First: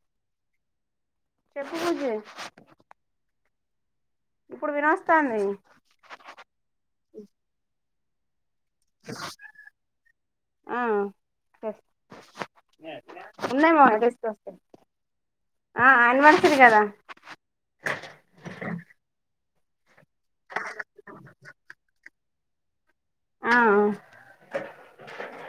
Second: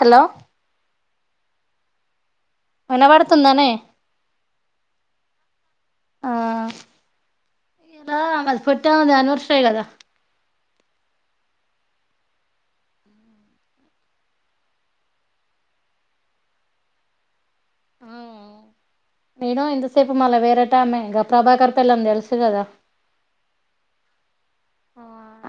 Hello చెప్పు బుజ్జి వినబడుతుందానే ఇప్పుడు వినవస్తాంది. ఎలా అస్ పోట్ట మెది అన్వర్షరీ గాదా ఉన్నాయి మామయ్య తీసుకొస్తాలే ఆ అనివర్సరీ గాదా అవును. నేను ఇంతసేపు మళ్ళ వేరేటమే గా ప్రభాకర్ పెళ్ళాం తెలుసు గాదా ఆ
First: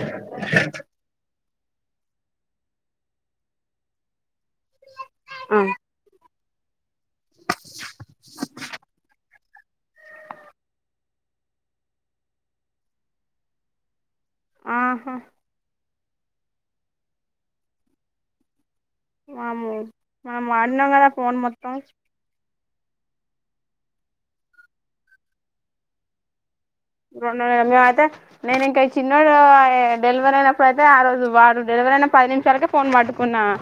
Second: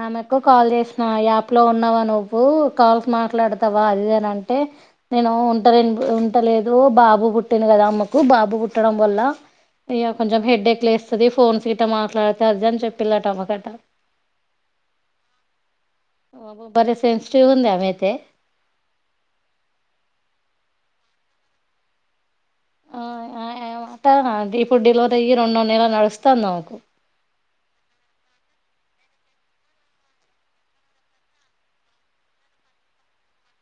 ఆమెకు కాల్ జేసిన యాప్ లో ఉన్నావా నువ్వు కాల్స్ మాట్లాడతావా అది దని అం అంటే నేను ఆ ఉంటరు ఉం పుట్టలేదు బాబు పుట్టింది కదా అమ్మకు బాబు పుట్టడం వల్ల ఇక కొంచెం హెడ్డేక్ లేస్తుంది ఫోన్స్ గిట్ట మాట్లాడితే అజంని చెప్పిలాట అమ్మ గట ఆహా బలే సెన్సటివ్ ఉంది ఆమైతే మాము మాము వాడినాం కదా ఫోన్ మొత్తం ఆ అ ఇప్పుడు డెలివరీ అయ్యి రెండో నెల నడుస్తుంది ఆమె కు రెండుందలలమే అయితే నేను ఇంకా ఈ చిన్నోడు డెలివరీ అయినప్పుడుయితే ఆ రోజు వాారు డెలివరీ అయిన పది నిమిషాలకే ఫోన్ పట్టుకున్నాను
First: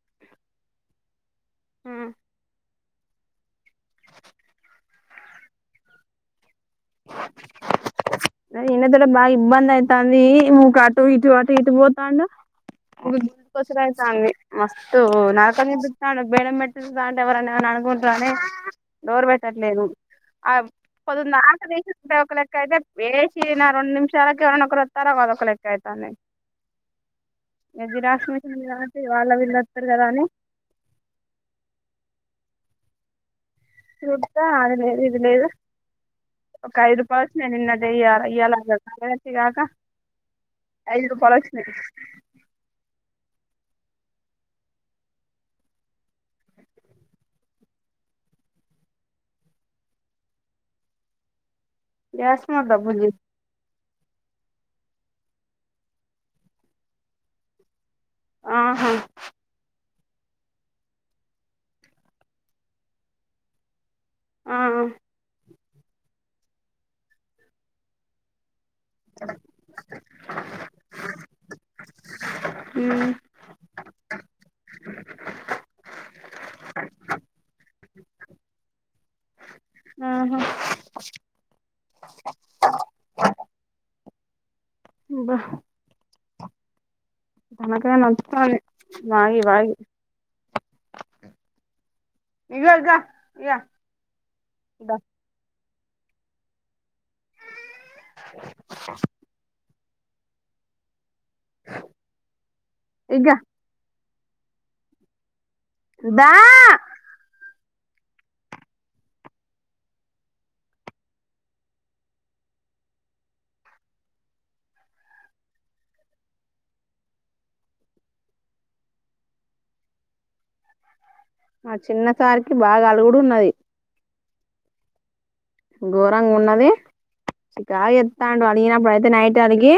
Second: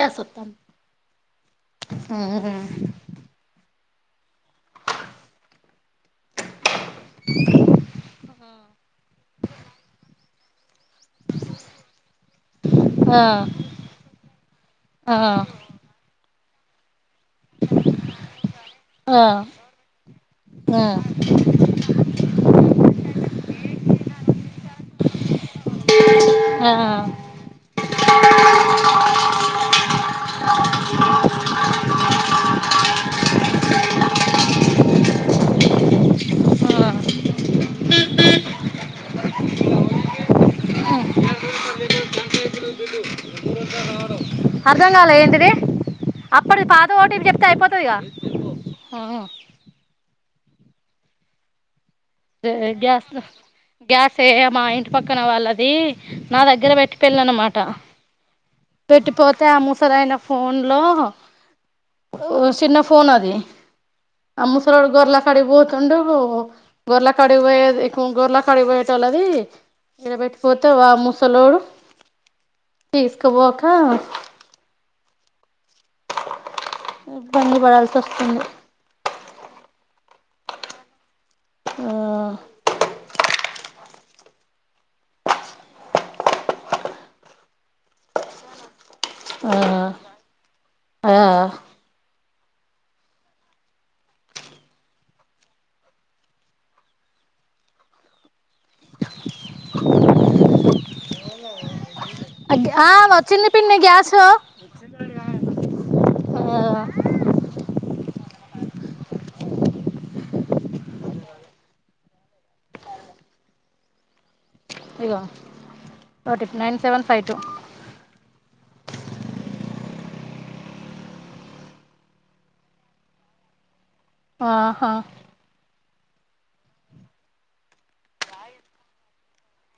ఎ సప్తాం ఆ నరి ఇన్న తోడ బాగా ఇబ్బంది అయిత అంది కా టు ఇటు అటు ఇటు పోతాండు. ఆ ఆ [unintelligible] అయితంది మస్త్ ఆ [unintelligible] బెడం పెట్టూర్రి దాంట్ల ఎవరన్న ఏమన్న అనుకుంటరూ అనీ ఆ డోర్ పెట్టట్లేదు. ఆ పొద్దుందాక దీసి [unintelligible] ఒక లెక్క అయితే వేసి నా రెండు నిమిషాలు ఎవైనా ఒకరుస్తారు అద ఒకరు లెక్క అవుతా ఆ ఆ జిరాక్షమి కాబటి వాళ్ళ వీధు వస్తారు కదా అని చూతా అది లేదు ఇది లేదు ఒక ఐదు రూపాస్ నే నిన్నదే ఇయలా ఇది కాక ఐదు రూపాలో వచ్చిన అర్ధం కాల ఏంటిది అప్పటిది పాత ఓటీపీ చెప్తే అయిపోతది కదా స్ మా దబుజ గ్యాసే మా ఇంటి పక్కన వాళ్ళది నా దగ్గర పెట్టి పోయేళ్ళు అన్నమాట ఆహా పెట్టిపోతే ఆ ము తాను అయన ఫోన్ లో చిన్న ఫోన్ అది ఆ ముసలోడు గొర్ల కాడికి పోతే తుండు గోర్లా కాడికి పోయాది గొర్ల కాడికి పోయేది లది ఇక్కడబెట్టిపోతే వా సలోడు ఉమ్ తీసుకుపోక ఇబ్బంది పడాల్సి వస్తుంది ఆహా ఆ అబ్బా తలకాయ నోతంది ఆ ఆ ఇగో ఇగో ఆ ఇగ వచ్చింది పిన్ని గ్యాస్ సో దా ఇగ ఓటి నైన్ సెవెన్ ఫైవ్ టూ ఆ చిన్న సారికి బాగా అలుగు ఉన్నది ఆహా ఘోరంగా ఉన్నది చికగా ఎస్తాడు అడిగినప్పుడు అయితే నైట్ అడిగి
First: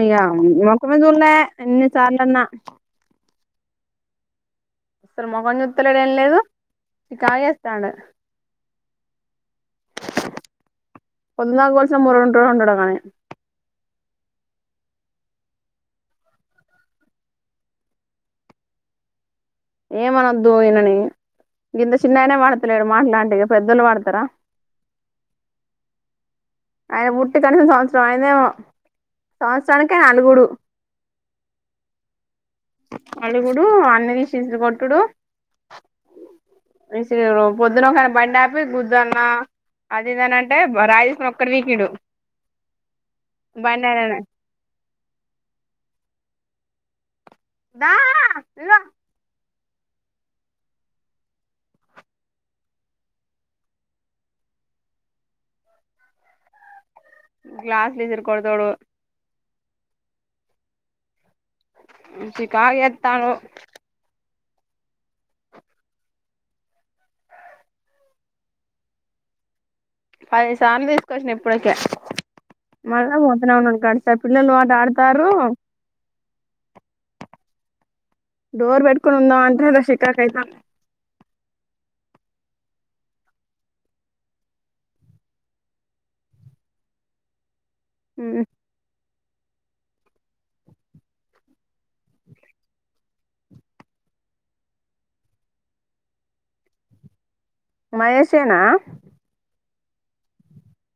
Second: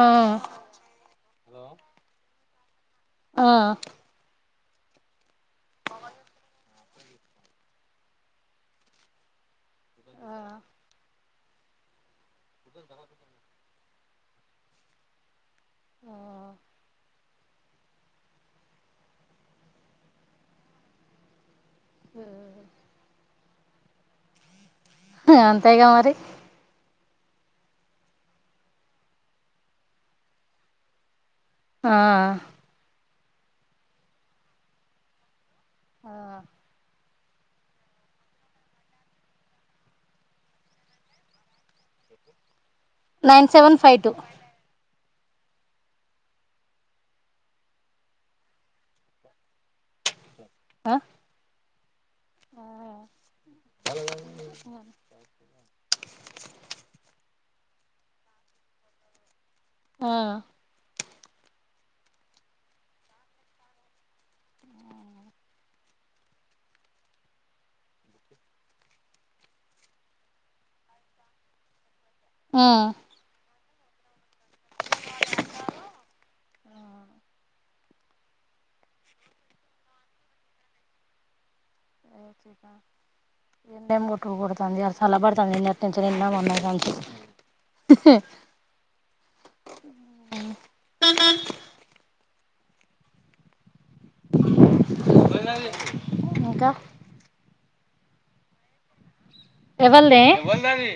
ఆ మోకుమ చూలే ఇ చార్న్న ఆ అసలు మఖం చుతులేడు ఏం లేదు చీకగు చేతండు ఆ పోదునదాకా కొలశిన ఓడవ రడుడా కానీ ఆ ఏమనొద్దు ఈయనని గింత చిన్నగానే మాడుతలేడు మాట్లాంటి పెద్దలు వాతారా అంతయగా మరి ఆయన పుట్టి కనీసిన సంవత్సరం ఆయందేమో సంవత్సరానికి నలుగుడు ఆ అలుగుడు అన్ని తీషించడు కొట్టుడు ఆ పొద్దున కాని బండి ఆపి గుదున్న అదిందనంటే రాయి తీసుకు అక్కడవీకి ఇడు నైన్ సెవెన్ ఫైవ్ దా ఇవా ఆ ఆ గ్లాస్లుసిర్కడదోడు ఆ చ కా ఎత్తను పది సార్లు తీసుకొచ్చిన ఎప్పటిక ఆ మళ్ పోతున ఉడి గడసా పిల్లలు వాట ఆడతారు ఆ డోర్ పెట్కొ ఉందా అంతద శికాకైతా కొట్టుకుడుతుంది అ సల పడుతుంది నంచన్నా స త ఇంకా మహేశేనా ఎవల్దే ఎవల్దది.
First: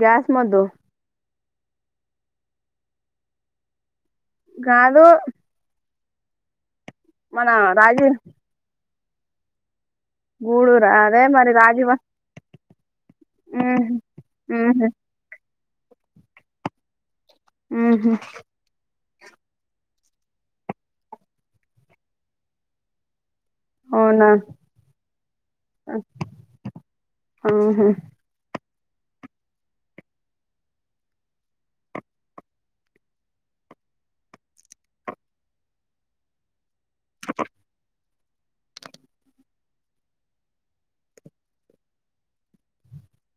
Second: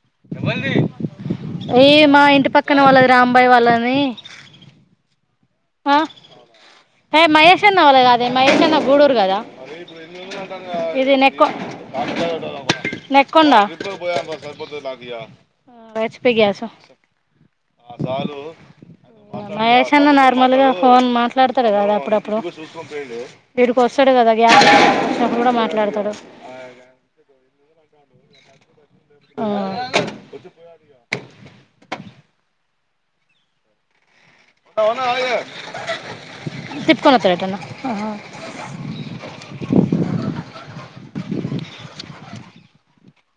గ్యాస్ మొద్దు ఏ మా ఇంటి పక్కన వాళ్ళది రాంబాయి వాళ్ళని గాదు. అ హే మహేషన్న వాళ్ళది రాజీవ్ కాదే మహేషన్న గూడు గదా గూడూరా ఇది అదే నెక్ మరి రాజీవ నెక్కోండ ఉహు ఉహు వచ్పిై గయాస ఆహా మహేష్న్న నా నార్మలుగా ఫోన్ మాట్లాడతారు కదా అప్పుడప్పుడు వీడికి వస్తాడు అవునా కదా గ్యా కూడా మాట్లాడతాడు ఉహు ఆ కే అవున అలాగే తిప్కొనొత్తడటన్న ఆహా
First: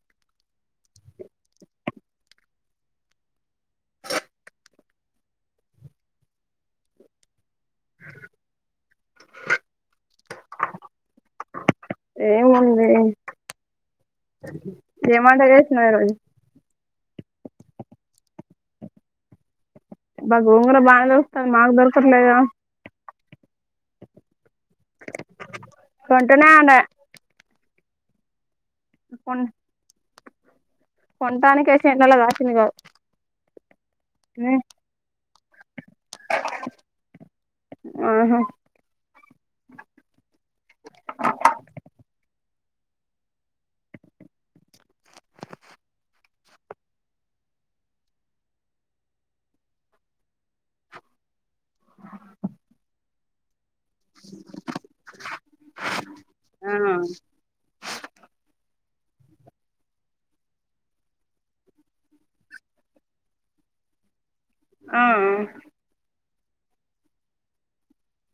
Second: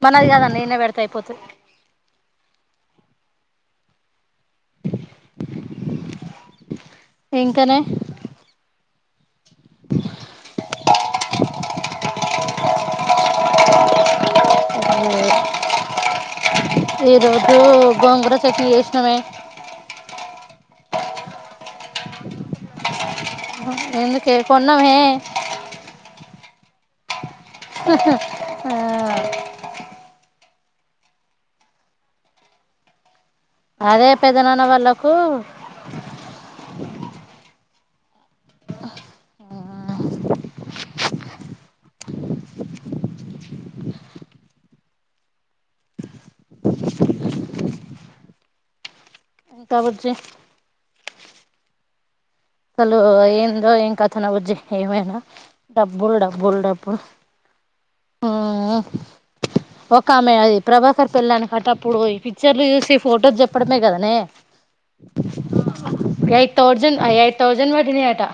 మనది కాదండి నేనే పెడత అయిపోతే ఇంక్ తేనె ఏముంది ఏం వంట చేసినవ్ ఈ రోజు ఈ రోజు గోంగూర చట్నీ చేసినమే బా గొంగుర బాగా దొర్కుతాంది మాకు దొర్కట్లేగ అహ ఎందుకే కొన్నమే నాద ఆహా ఉ కోన్ కొంటానీ కైయి సెన్లలో కాసింది కావ్ అదే పెదనాన్న వాళ్ళకు ఆహా! ఆ ఇంకా బుజ్జి నువ్ ఏంద్ ఏం కథ నజు ఏమైనా డబ్బులు డబ్బులు డబ్బు ఉమ్ ఒక ఆమె అది ప్రభాకర్ పెళ్ళాని కటా అప్పుడు ఈ పిక్చర్లు చూసి ఫోటోస్ చెప్పడమే కదనే ఆ ఎయిట్ టౌజండ్ ఎయి టౌజండ్ పడినియటా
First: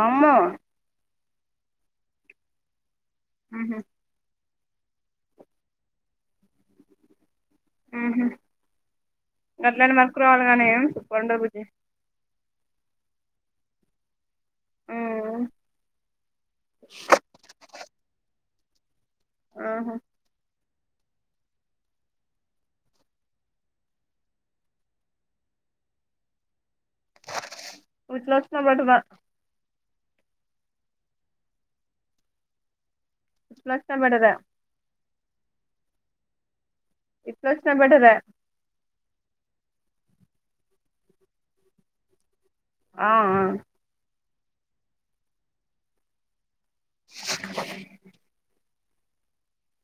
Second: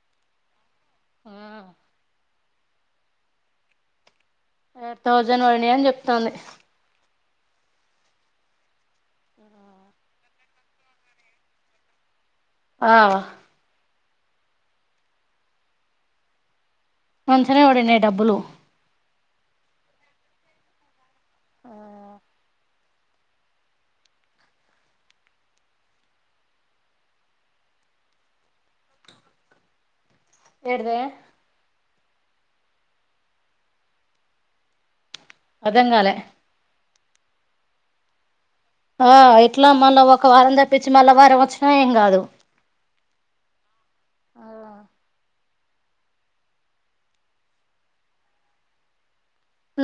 అమ్మె ఆ ఉహుమ్ ఎయిట్ థౌజండ్ పడిని అని చెప్తుంది ఉహుమ్ అట్లానే మనకు రావాలి గానీ చూడండే బుజ్జి ఆ ఆమ్ మంచినే పడినాయి డబ్బులు ఆహా! ఆ ఉచ్ లోచ్న బడుత ఏట్దే [unintelligible] ఆర్ధం కాలే ఇట్లా వచ్చినట్టు ఉండాదా ఆ ఇట్లా మళ్ళా ఒక వారం తప్పించి మళ్ళా వారం వచ్చినా ఏం కాదు ఆ ఆవునా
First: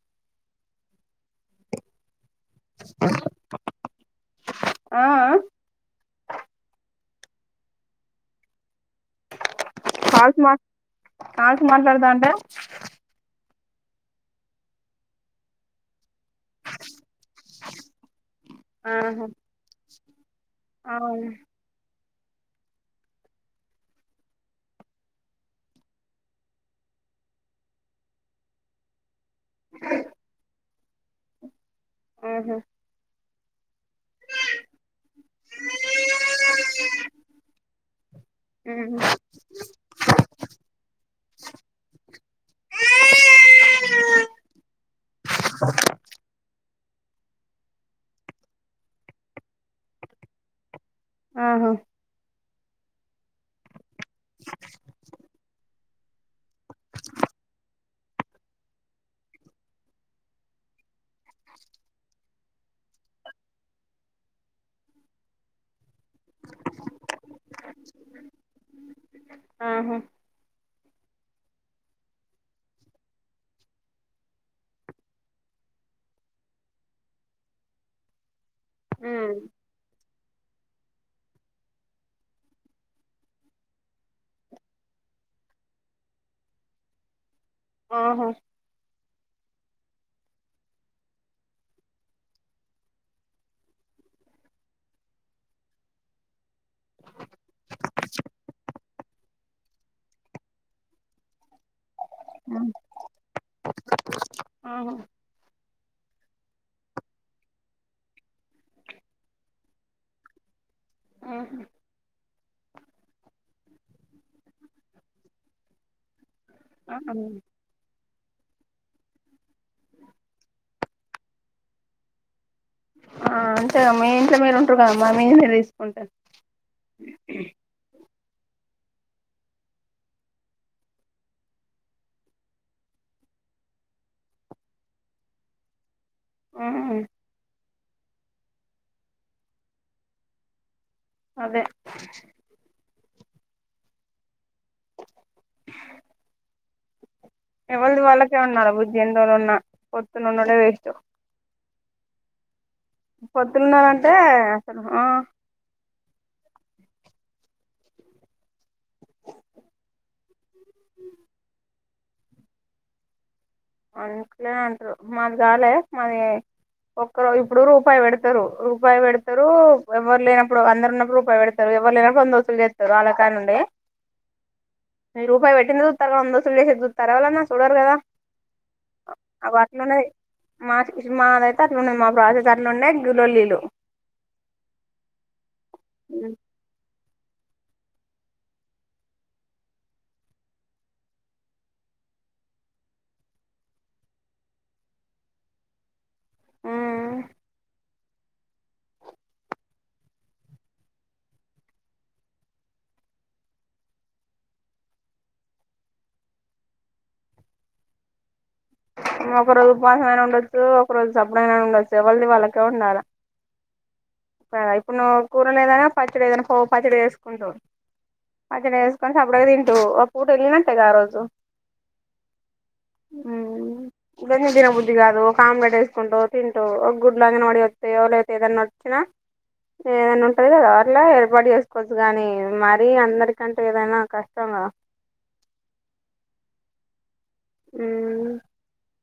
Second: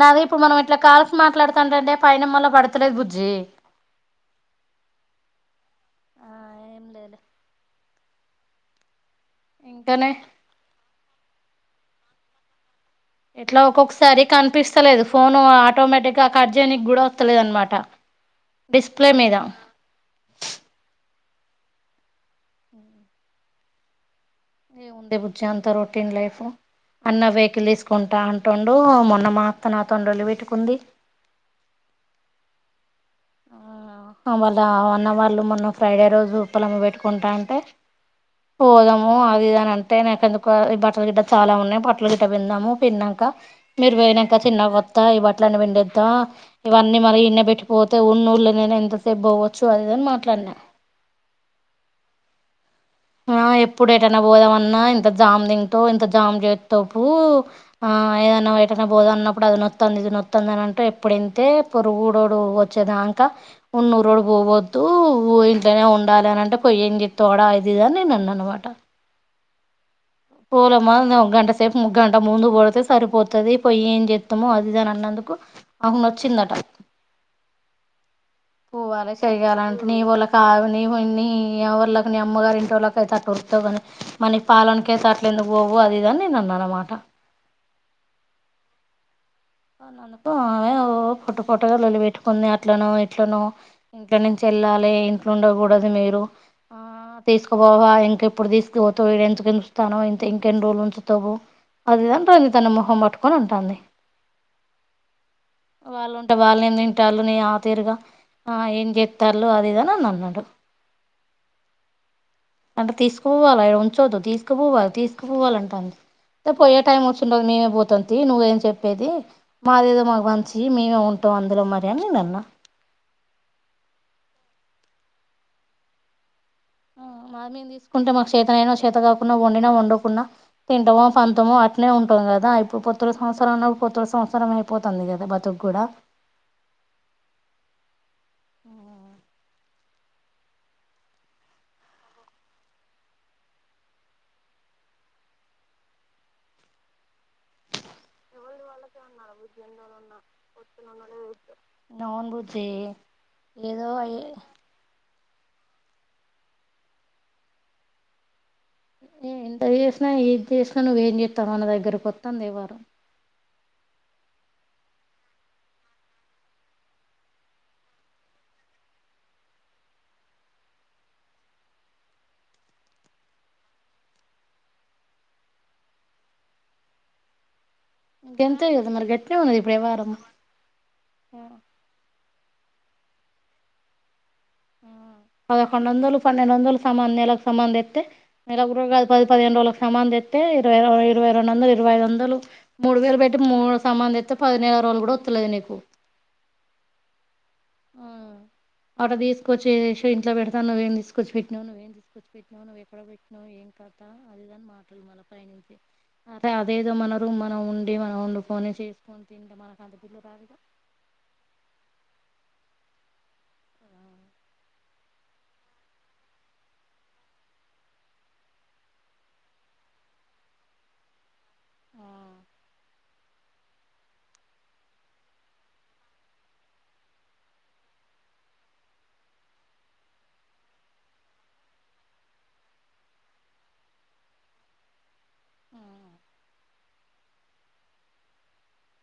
నాది ఇప్పుడు మనం ఇట్లా కాల్స్ మాట్లాడుతాంటే పైన మరి నాకు పడతలే బుజ్జి ఆ ఆ ఆ ఏం లేదు ఇంకానే కాల్స్ మా కాల్స్ మాట్లాడదా అంటే ఇట్లా ఒక్కొక్కసారి కనిపిస్తలేదు ఫోన్ ఆటోమేటిక్ ఆ కట్ చేయనికి గుడా వస్తలేద అనమాట డిస్ప్లే ఆహా మీద అవును ఉమ్ ఏం ఉందే బుజ్జి అంత రొటీన్ లైఫ్ అన్న వెహికల్ తీసుకుంటా అంటండు మొన్న మా అత్త నా తండ్రలు పెట్టుకుంది ఆహమ్ వాళ్ళ అన్న వాళ్ళు మొన్న ఫ్రైడే రోజు ఉప్పలమ్ం పెట్టుకుంటా అంటే ఉహు పోదాము అది అని అంటే నాకు ఎందుకు ఈ బట్టల గిడ్డ చాలా ఉన్నాయి బట్టల గిడ్డ విందాము పిన్నాక మీరు వేయినాక చిన్న కొత్తా ఈ బట్టలని పిండేద్దాం ఇవన్నీ మరిన్నీ పెట్టిపోత అ ఉన్న ఊళ్ళ నేనా ఎంతసేపు పోవ్వచ్చు అది యిది అని మాట్లాడినా ఆహ ఆ ఎప్పు ఇప్పుడే ఏటైన్నా పోదామన్నా ఇంత జామ్ దిం కో ఇంత జామ్ బ్రెడ్ తప్పు ఆ ఏదైనా వెటకబోధ్ అన్నప్పుడు అది నోతంది ఇది నోతంది అని అంటే, ఎప్పుడుంతే పొరుగుోడు వచ్చేదాకా ఉన్న ఉరోడు పోవదు, ఇంట్లనే ఉండాలి అనింటే పోయ్ ఏం చేస్తావ్ ది అనే నాననమాట ఆహా పోలమా నా గంట సేపు ఒక గంట ముందు పోడితే సరిపోతుది. పోయ్ ఏం చెస్తామో అది ఇది అన్నందుకు అమ్మ వచ్చిందంట. పోవాలే ఉమ్ చేయలే అంటేనే వాళ్ళక్ కథ్ నీవ్ అని నా ఒళ్లకి నా అమ్మగారి ఇంట్లోకి [unintelligible] మనక్ కథన్ అకే అట్ల ఎందుకు పోవు అదిఇది నేన్ అన్నా అన్నమాట. ఆహో అవును అనుకో ఓ పాట్ పొటుగా లొల్లి పెట్టుకున్న అట్లనో ఇట్లనో, ఇంట్ల నుంచి ఎల్లలే ఇంట్లో ఉండకూడదు మీరు ఆ తీసుకుపోవా ఇంకెప్పుడు తీసుకుపోతావ్ ఎందుకు ఉంచుతనవ్ ఇ ఇంకెన్ని రోజులు ఉంచుతావు. అదిదని రజతన మొహం పట్టుకొని ఉంటాది ఆహా వాళ్ళు ఉంటే వాళ్ళ ఏం తింటారు నీ ఆ తీరుగా ఆ ఏం చెప్తారులే అది ఇది అని నన్ను అన్నాడు ఆహా అంటే తీసుకుపోవాల ఉంచొద్దు తీసుకుపోవాలి తీసుకుపోవాలంటాంది. ఏ పోయే ఆ టైమ్ వచ్చూడది నేనే పోతాన్ టు నువ్వేం చెప్పదు మది ఏం అవచి మేమే ఉంటాం అందులో మరి అని నేన్ అన్న. ఆ అంతేగాద మీ ఇంట్లో మీరు ఉంటారు మరి మీర్ తీసుకుంటూల్ ఉమ్ మాడ్ మేము తీసుకుంటం అన్ చేతనైనా చేత కాకుండా వండిన వందకుండా తింటమ పంథమో అట్లే ఉంటాం కదా, ఇప్పుడు పొత్తురు సంసారం ఉన్నప్పుడు పొత్తురు సంసారం అయిపోతుంది కదా బతుక్ కూడా ఉమ్ అదే ఎవల్ది వాళ్ళకే ఉన్నారా మీర్ [inaudible] వచ్చినకనే తీస్తార్ నన్ బు పొత్తులో అంటే అసలు ఆ ఏ ఎంత చేసినా ఎడ్ చేసినా నువ్వేం చేతనవ్ అనే దగ్గరకి అతంది ఎవరం. అల్ అట్లనే అంటారు మాది కాలే మాది ఒక్కరు ఇప్పుడు రూపాయి పెడతారు రూపాయి పెడతారు, ఎవరు లేనప్పుడు అందరు ఉన్నప్పుడు రూపాయి పెడతారు ఎవరు లేనప్పుడు వంద వసులు చేస్తారు అలాకనుడే. మీ రూపాయి పెట్టింది చూతారు కానీ వంద వసూలు చేసేది చూతార ఎవళన్నా చూడరు కదా. గంతే కదా మరి గట్నే ఆది ఉన్నది ఇప్పుడు అట్లనే వ్యవహారం మాడ్ మాడ్ అయితే అట్లునే మా ప్రజ దాంట్లోనే ఇంకా లొల్లిలు ఉమ్ పదకొండు వందలు పన్నెండు వందలు సామానే గా సమన్ తెతే నెలకు రూపాయ్ పది పదిహేను వేల సమన్ తెతే, ఇరవై ఇరవై రెండు వందలు ఇరవై ఐదు వందలు మూడు వేలు పెట్టి మూడు సమన్ తెస్తతే పది నేల రోజులు కూడా అత్తలేదు నీకు. ఉమ్ ఉమ్ అడ తీసుకొచ్చి చేసి ఇంట్లో పెడతా నువ్వేం తీసుకొచ్చి పెట్టినవ్ నువ్వేం తీసుకొచ్చి పెట్టినావ్ నువ్వేం ఎక్కడ పెట్టినావ్ ఏం కత ఆది ఇది మాటలు మల్ల పై నుంచి, ఆ అదేదో మన రూమ్లో మనం ఉండి మన ఆడు ఒక రోజు ఉపాసం అయిన ఉండొచ్చు ఒక రోజు సపుడెకనైన ఉండచు ఎవల్ది వాళ్ళకి తే ఉండల ఆ ఇప్పుడ్ నా కూర లేదనా పచ్చడి ఏదనా పొప్ పచ్చడి చేసుకుంటాం. పచ్చడి వేసుకొని సప్పుడగా తింటు ఓ పూట వెళ్ళినట్టేగా ఆ రోజు. ఆ ఉ దని దిన బుద్ధి కాదు కాంమ్ గ చేసుకుంటా వు తింటూ ఒక గుడ్లాగా నోడి వస్తా ఎవ లేతే ఏదన్నా వచ్చినా ఏదైనా ఉంటుంది కదా అట్లా ఏర్పాటు చేసుకోవచ్చు కానీ మరీ అందరికంటే ఏదైనా కష్టం కదా అ అ